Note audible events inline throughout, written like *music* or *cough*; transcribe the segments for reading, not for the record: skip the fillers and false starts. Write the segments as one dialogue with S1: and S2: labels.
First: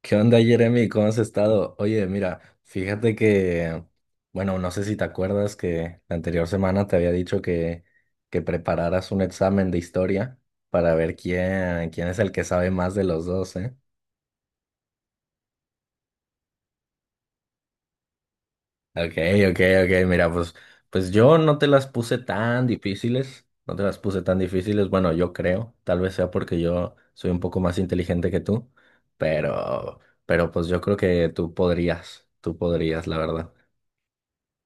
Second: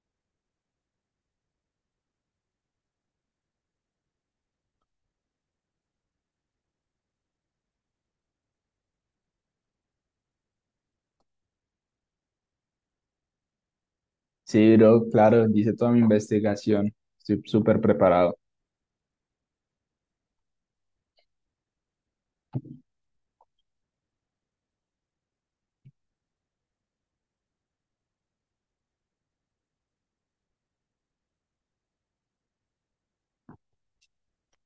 S1: ¿Qué onda, Jeremy? ¿Cómo has estado? Oye, mira, fíjate que, bueno, no sé si te acuerdas que la anterior semana te había dicho que prepararas un examen de historia para ver quién es el que sabe más de los dos, ¿eh?
S2: Sí, bro, claro, hice toda mi investigación. Estoy súper preparado.
S1: Ok, ok, ok, mira, pues yo no te las puse tan difíciles, no te las puse tan difíciles, bueno, yo creo, tal vez sea porque yo soy un poco más inteligente que tú, pero, pero pues yo creo que tú podrías, la verdad.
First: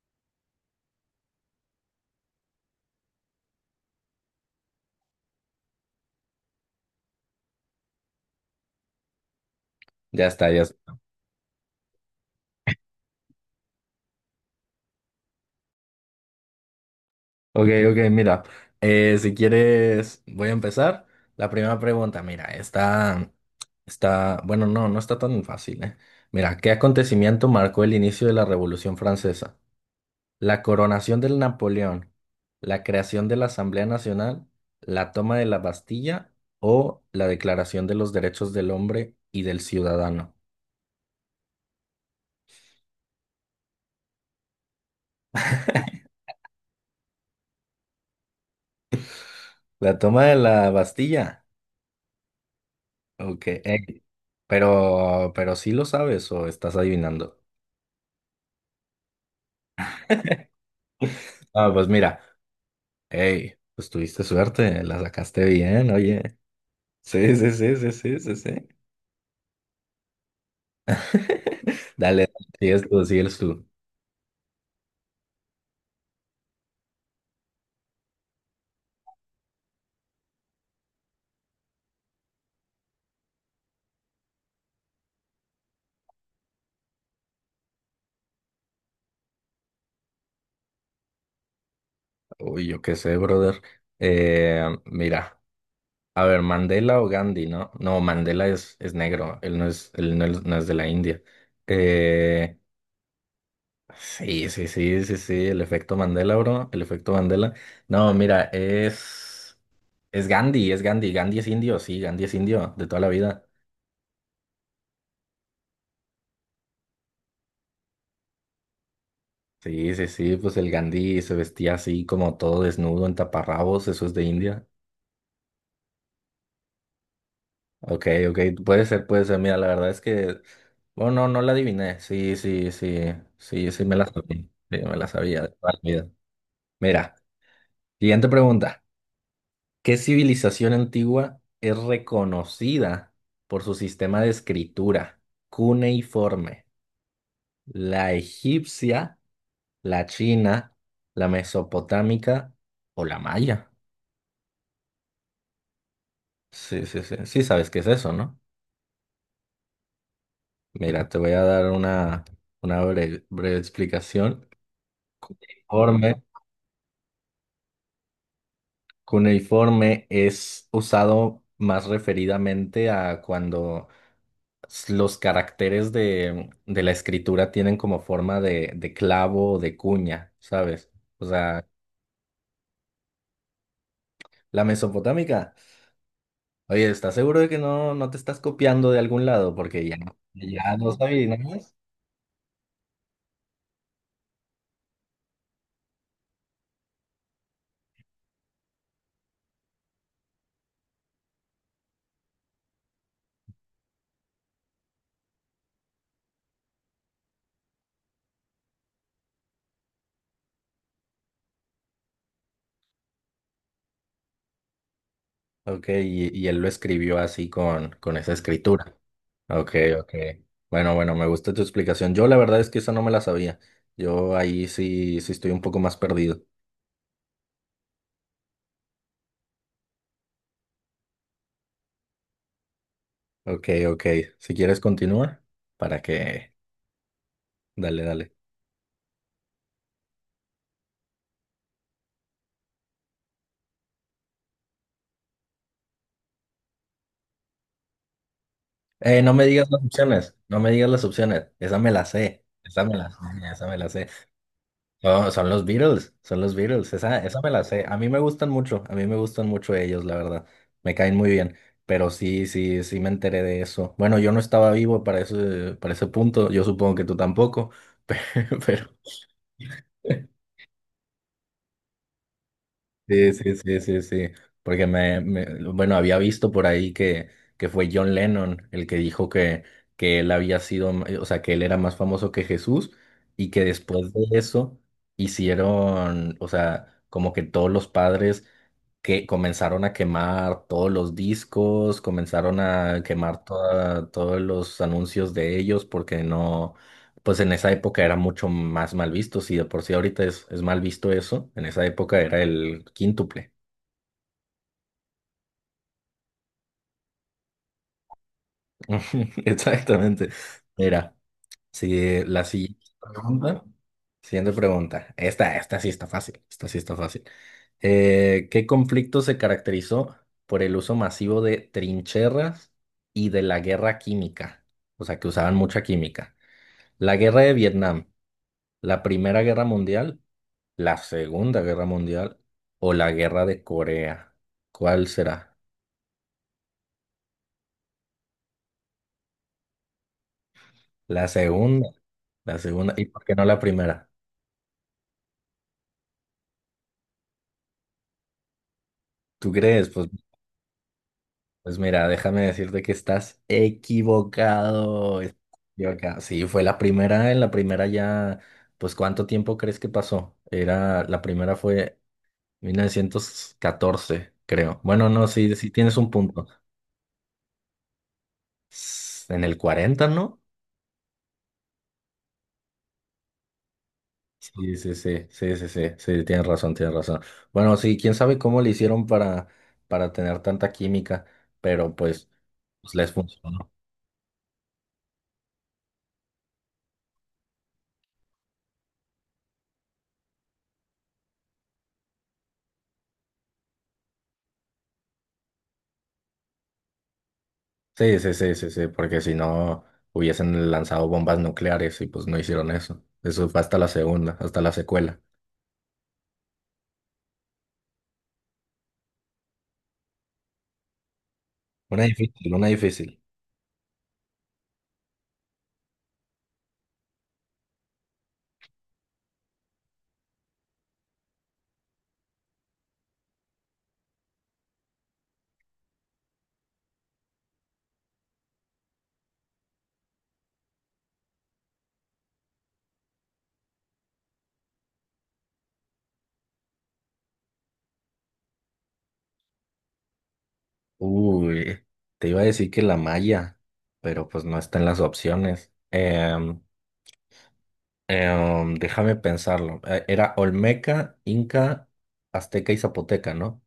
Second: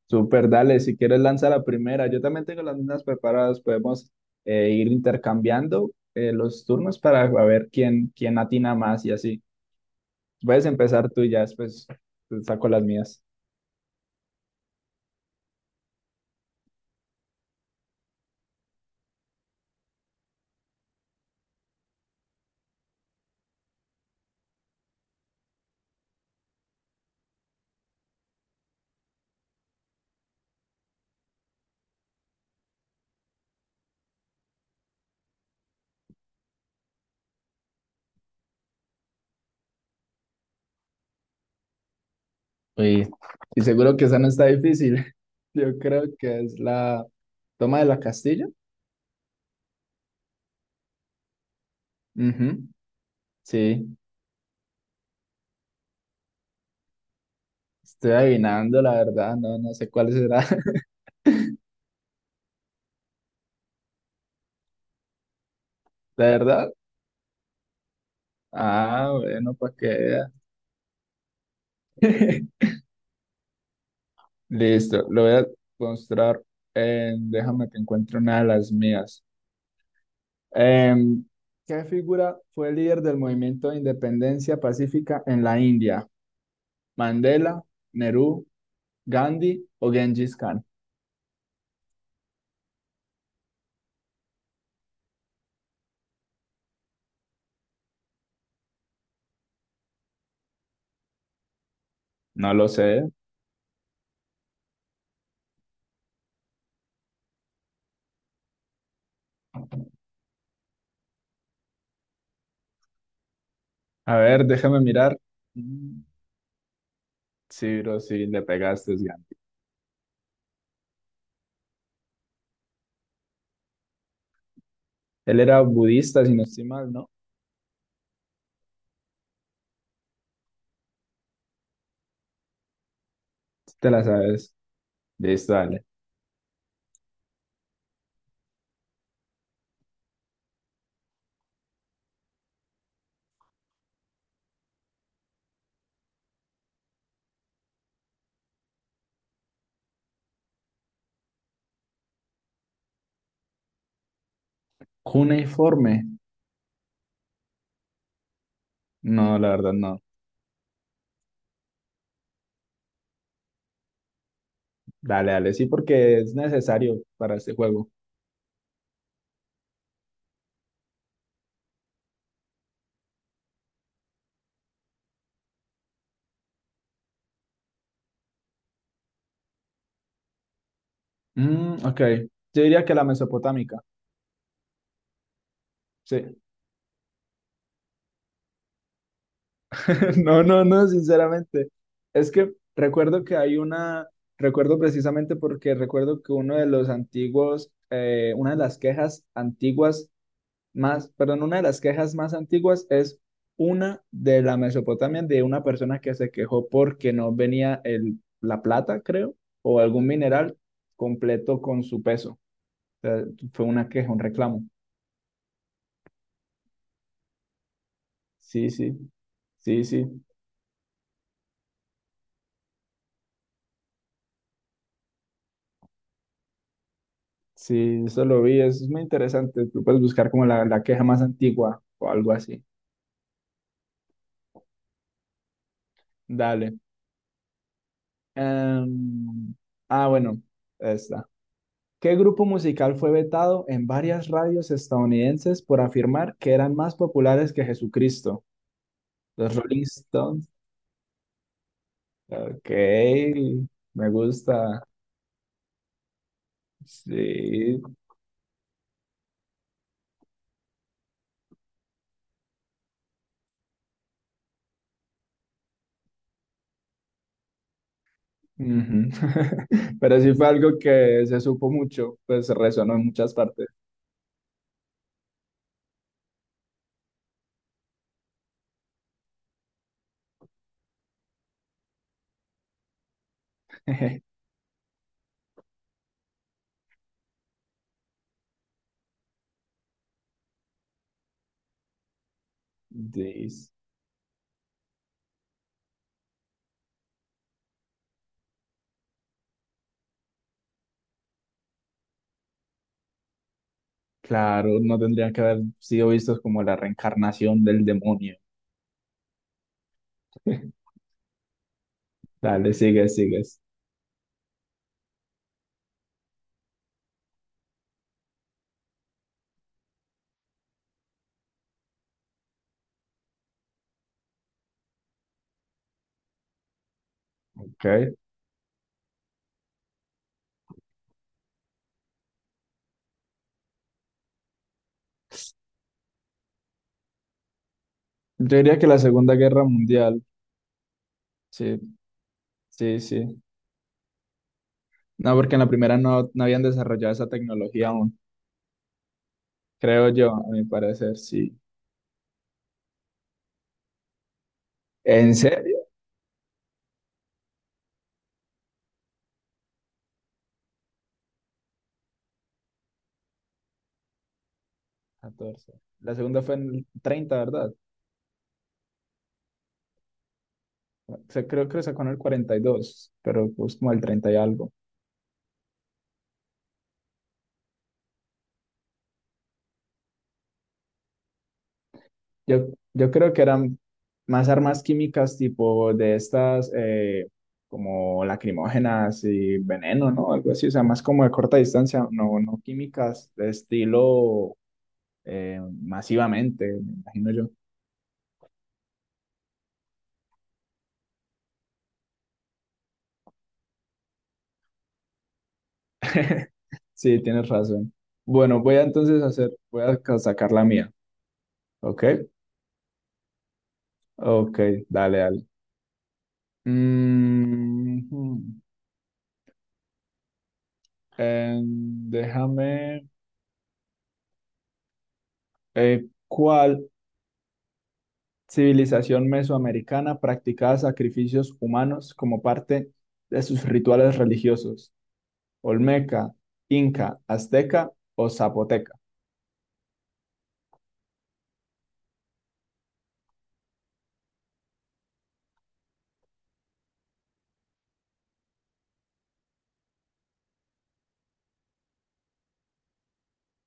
S2: Súper, dale, si quieres lanza la primera. Yo también tengo las mismas preparadas. Podemos ir intercambiando los turnos para ver quién atina más y así.
S1: Ya está, ya
S2: Puedes
S1: está.
S2: empezar tú y ya después te saco las mías.
S1: Ok, ok, mira, si quieres, voy a empezar. La primera pregunta, mira, está, bueno, no está tan fácil, ¿eh? Mira, ¿qué acontecimiento marcó el inicio de la Revolución Francesa? La coronación del Napoleón, la creación de la Asamblea Nacional, la toma de la Bastilla o la Declaración de los Derechos del Hombre y del Ciudadano.
S2: Uy, y seguro que esa no está difícil. *laughs* Yo creo que es la toma de la Castilla.
S1: La toma de la Bastilla,
S2: Ujú,
S1: ok,
S2: sí,
S1: pero sí lo sabes o estás adivinando.
S2: estoy adivinando, la verdad. No, no sé cuál será.
S1: Ah, pues mira. Hey, pues tuviste suerte, la sacaste bien,
S2: ¿De
S1: oye.
S2: verdad?
S1: Sí, sí, sí, sí, sí, sí, sí.
S2: Ah, bueno, pues que vea.
S1: *laughs* Dale,
S2: *laughs*
S1: sigues tú, sigues tú.
S2: Listo, lo voy a mostrar. Déjame que encuentre una de las mías. Em, ¿Qué figura fue líder del movimiento de independencia pacífica en la India? ¿Mandela, Nehru, Gandhi o Genghis Khan?
S1: Uy, yo qué sé, brother. Mira, a ver, Mandela o Gandhi, ¿no? No, Mandela es negro, él no es, no es de la India.
S2: No
S1: Eh,
S2: lo sé.
S1: sí, sí, sí, sí, sí, el efecto Mandela, bro, el efecto Mandela. No, mira, es Gandhi, es Gandhi, Gandhi es indio, sí, Gandhi es indio de toda la vida.
S2: A ver, déjame mirar. Mm, sí, bro, sí, le pegaste, es Gandhi.
S1: Sí, sí, sí, pues el Gandhi se vestía así como todo desnudo en taparrabos, eso es de India.
S2: Él era budista, si no estoy mal, ¿no?
S1: Ok, ok, puede ser, puede ser. Mira, la verdad es que, bueno, no la adiviné. Sí, sí, sí, sí, sí
S2: Te
S1: me
S2: la
S1: la sabía.
S2: sabes.
S1: Sí, me la sabía de
S2: Listo,
S1: toda la
S2: dale.
S1: vida. Mira, siguiente pregunta. ¿Qué civilización antigua es reconocida por su sistema de escritura cuneiforme? ¿La egipcia, la china, la mesopotámica o la maya?
S2: Cuneiforme.
S1: Sí, sí, sí. Sí, sabes qué es eso, ¿no?
S2: No, la verdad, no.
S1: Mira, te voy a dar una breve, breve explicación.
S2: Dale, dale, sí, porque
S1: Cuneiforme.
S2: es necesario para este juego.
S1: Cuneiforme es usado más referidamente a cuando los caracteres de la escritura tienen como forma de clavo o de cuña, ¿sabes? O sea,
S2: Ok, yo diría que la mesopotámica,
S1: la mesopotámica.
S2: sí.
S1: Oye, ¿estás seguro de que no te estás copiando de algún lado? Porque ya,
S2: *laughs* No, no,
S1: ya
S2: no,
S1: no
S2: sinceramente.
S1: sabías.
S2: Es que recuerdo precisamente porque recuerdo que uno de los antiguos, una de las quejas antiguas más, perdón, una de las quejas más antiguas es una de la Mesopotamia, de una persona que se quejó porque no venía la plata, creo, o algún mineral completo con su peso. Sea, fue una queja, un reclamo.
S1: Ok, y él lo escribió así con esa
S2: Sí, sí,
S1: escritura. Ok,
S2: sí, sí,
S1: ok. Bueno, bueno, me gusta tu explicación. Yo la verdad es que esa no me la sabía. Yo ahí sí, sí estoy un poco más perdido.
S2: sí, eso lo vi, eso es muy interesante. Tú puedes buscar como la queja más antigua o algo así.
S1: Ok, ok. Si quieres continúa, para que.
S2: Dale.
S1: Dale, dale.
S2: Em, ah, bueno, esta. ¿Qué grupo musical fue vetado en varias radios estadounidenses por afirmar que eran más populares que Jesucristo?
S1: No me
S2: Los
S1: digas las
S2: Rolling
S1: opciones,
S2: Stones.
S1: no me digas las opciones. Esa me la sé,
S2: Ok,
S1: esa me la sé, esa me la sé.
S2: me gusta.
S1: No, son los Beatles, esa me la
S2: Sí,
S1: sé. A mí me gustan mucho, a mí me gustan mucho ellos, la verdad. Me caen muy bien, pero sí, sí, sí me enteré de eso. Bueno, yo no estaba vivo para ese punto, yo supongo que tú tampoco, *laughs* pero,
S2: ujú. *laughs* Pero
S1: pero
S2: sí fue algo que se supo mucho, pues resonó en
S1: Sí,
S2: muchas
S1: sí,
S2: partes.
S1: sí, sí, sí. Porque bueno, había visto por ahí que fue John Lennon el que dijo que él había sido, o sea, que él era más famoso que Jesús y que después de
S2: *laughs*
S1: eso hicieron, o sea, como que todos los padres que comenzaron a quemar todos los discos, comenzaron a quemar
S2: Dis-
S1: todos los anuncios de ellos, porque no, pues en esa época era mucho más mal visto, si de por sí ahorita es mal visto eso, en esa época era el quíntuple.
S2: Claro, no tendría que haber sido vistos como la reencarnación del demonio.
S1: *laughs* Exactamente,
S2: *laughs*
S1: era, si la
S2: Dale,
S1: siguiente
S2: sigue, sigues.
S1: pregunta. Siguiente pregunta. Esta sí está fácil. Esta sí está fácil. ¿Qué conflicto se caracterizó por el uso masivo de trincheras y de la guerra química? O sea, que usaban mucha química. La guerra de Vietnam,
S2: Okay.
S1: la Primera Guerra Mundial, la Segunda Guerra Mundial o la guerra de Corea. ¿Cuál será?
S2: Yo diría que la Segunda Guerra Mundial,
S1: La
S2: sí,
S1: segunda. La segunda.
S2: sí,
S1: ¿Y por qué
S2: sí.
S1: no la primera?
S2: No, porque en la primera no, no habían desarrollado esa tecnología aún,
S1: ¿Tú crees? Pues
S2: creo yo, a mi parecer, sí.
S1: Pues mira, déjame decirte que estás equivocado.
S2: ¿En
S1: Estás
S2: serio?
S1: equivocado. Sí, fue la primera, en la primera ya, pues ¿cuánto tiempo crees que pasó? La primera fue 1914, creo. Bueno, no, sí, sí
S2: 14.
S1: tienes un
S2: La segunda
S1: punto.
S2: fue en el 30, ¿verdad?
S1: En el 40, ¿no?
S2: O sea, creo que sacó en el 42, pero pues como el 30 y algo.
S1: Sí, sí, sí, sí, sí, sí, sí, tienes razón, tienes razón. Bueno, sí, quién sabe cómo le hicieron para tener tanta química, pero pues,
S2: Yo,
S1: pues
S2: yo
S1: les
S2: creo que
S1: funcionó.
S2: eran más armas químicas tipo de estas, como lacrimógenas y veneno, ¿no? Algo así, o sea, más como de corta distancia, no, no químicas de estilo masivamente, me imagino yo.
S1: Sí, sí, sí, sí, sí, porque si no hubiesen lanzado bombas nucleares y pues no hicieron eso. Eso fue hasta la segunda, hasta la secuela.
S2: *laughs* Sí, tienes razón. Bueno, voy a entonces hacer, sacar la mía, ¿ok?
S1: Una difícil, una difícil.
S2: Ok, dale, dale. Mm, hmm, em, déjame, ¿cuál civilización mesoamericana practicaba sacrificios humanos como parte de sus rituales religiosos? Olmeca, Inca, Azteca o Zapoteca.
S1: Uy, te iba a decir que la malla, pero pues no está en las opciones. Déjame pensarlo. Era Olmeca, Inca, Azteca y Zapoteca, ¿no?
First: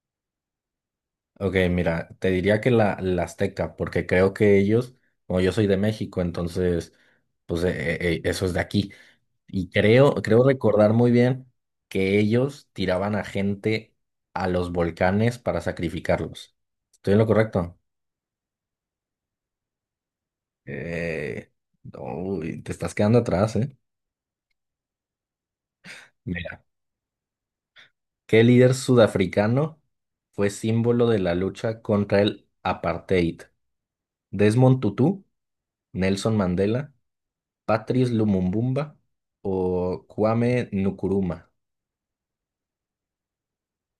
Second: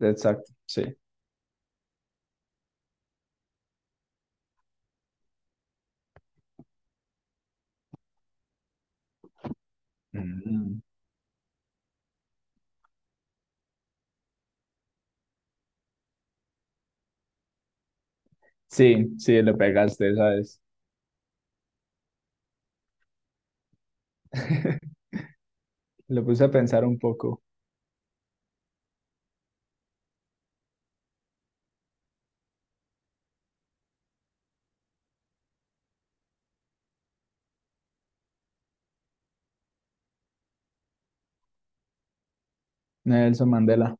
S2: Exacto, sí.
S1: Ok, mira, te diría que la Azteca, porque creo que ellos, como yo soy de México, entonces, pues eso es de aquí. Y creo
S2: Mm.
S1: recordar muy bien que ellos tiraban a gente a los volcanes para sacrificarlos. ¿Estoy en lo correcto?
S2: Sí, sí, le pegaste, ¿sabes?
S1: Eh, uy, te estás quedando atrás, ¿eh?
S2: *laughs* Lo puse a
S1: Mira,
S2: pensar un poco.
S1: ¿qué líder sudafricano fue símbolo de la lucha contra el apartheid? ¿Desmond Tutu, Nelson Mandela, Patrice Lumumbumba o Kwame Nkrumah?
S2: Nelson Mandela.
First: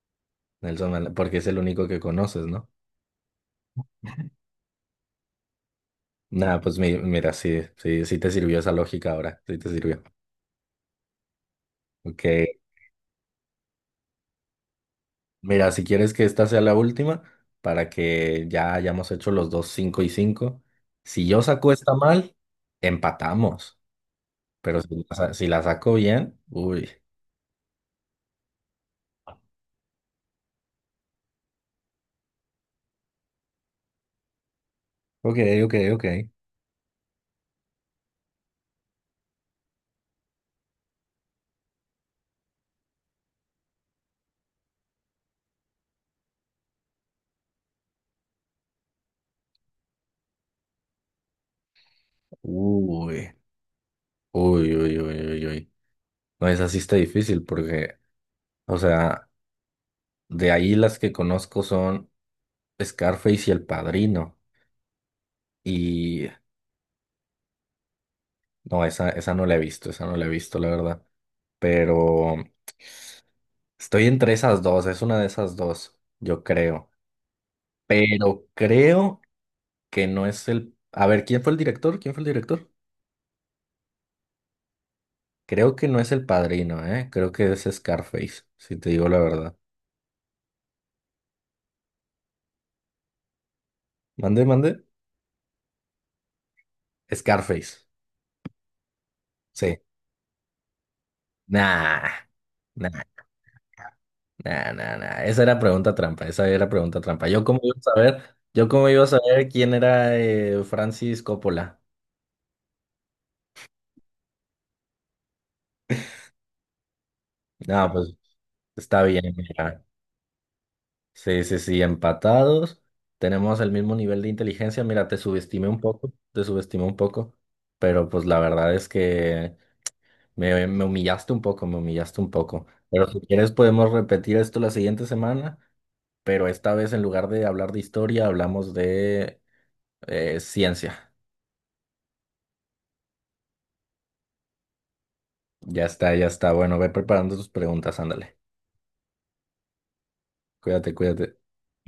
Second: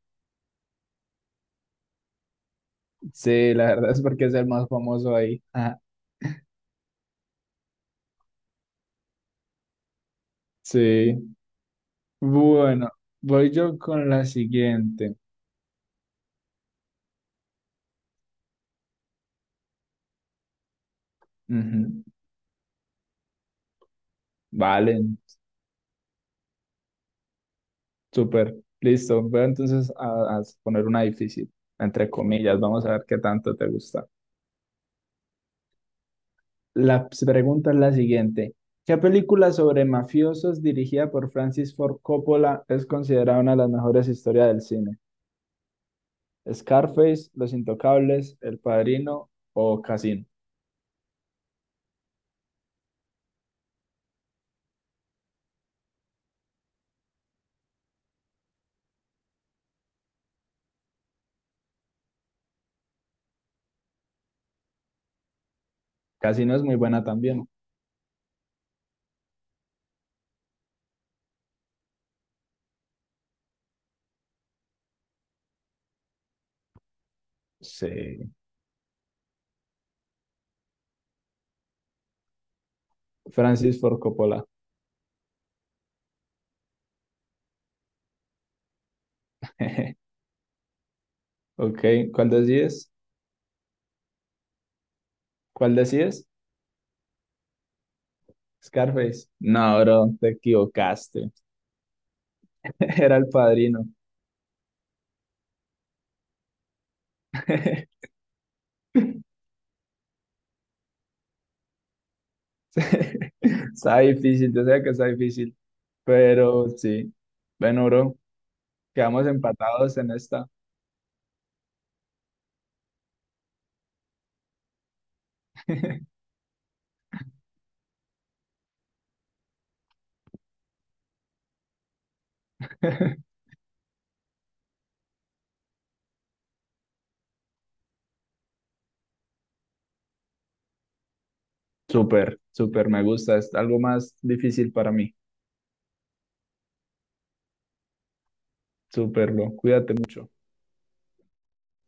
S1: Nelson Mandela, porque es el único que conoces, ¿no?
S2: Sí, la verdad es porque es el más famoso ahí. Ajá,
S1: Nada, pues mira, sí, sí, sí te sirvió esa lógica ahora, sí te sirvió.
S2: sí.
S1: Ok,
S2: Bueno, voy yo con la siguiente.
S1: mira, si quieres que esta sea la última, para que ya hayamos hecho los dos 5 y 5 si yo saco esta
S2: Ujú.
S1: mal, empatamos, pero
S2: Vale.
S1: si la saco bien, uy.
S2: Súper, listo. Voy entonces a poner una difícil, entre comillas. Vamos a ver qué tanto te gusta.
S1: Ok, ok, ok.
S2: Pregunta es la siguiente. ¿Qué película sobre mafiosos dirigida por Francis Ford Coppola es considerada una de las mejores historias del cine? ¿Scarface, Los Intocables, El Padrino o Casino?
S1: Uy, uy, uy, uy, uy, uy. No, esa sí está difícil porque, o sea. De ahí las que conozco son Scarface y El Padrino. Y
S2: Casino es muy buena también.
S1: no, esa no la he visto, esa no la he visto, la verdad. Pero estoy entre esas dos, es una de esas dos, yo creo.
S2: Sí.
S1: Pero creo que no es el. A ver, ¿quién fue el director? ¿Quién fue el director?
S2: Francis Ford Coppola.
S1: Creo que no es El Padrino, ¿eh? Creo que es Scarface, si te digo la verdad.
S2: *laughs* Ok, ¿cuál decides?
S1: Mande, mande.
S2: ¿Cuál decides?
S1: Scarface.
S2: Scarface.
S1: Sí.
S2: No, bro, te equivocaste.
S1: Nah, nah,
S2: *laughs* Era El Padrino.
S1: nah, nah, nah. Esa era pregunta trampa, esa era pregunta trampa. Yo cómo iba a
S2: *laughs*
S1: saber, yo cómo iba a saber quién era Francis Coppola.
S2: Está difícil, yo sé que está difícil, pero sí. Bueno,
S1: No, pues
S2: bro,
S1: está bien,
S2: quedamos
S1: mira.
S2: empatados en esta.
S1: Sí, sí, sí, empatados. Tenemos el mismo nivel de inteligencia. Mira, te subestimé un poco,
S2: *laughs*
S1: te subestimé un poco, pero pues la verdad es que me humillaste un poco, me humillaste un poco. Pero si quieres podemos repetir esto la siguiente semana, pero esta vez en lugar de hablar de historia, hablamos de ciencia.
S2: Súper, súper, me gusta. Es algo más difícil para mí.
S1: Ya está, ya está. Bueno, ve preparando tus preguntas, ándale.
S2: Súper, bro. Cuídate mucho.
S1: Cuídate, cuídate.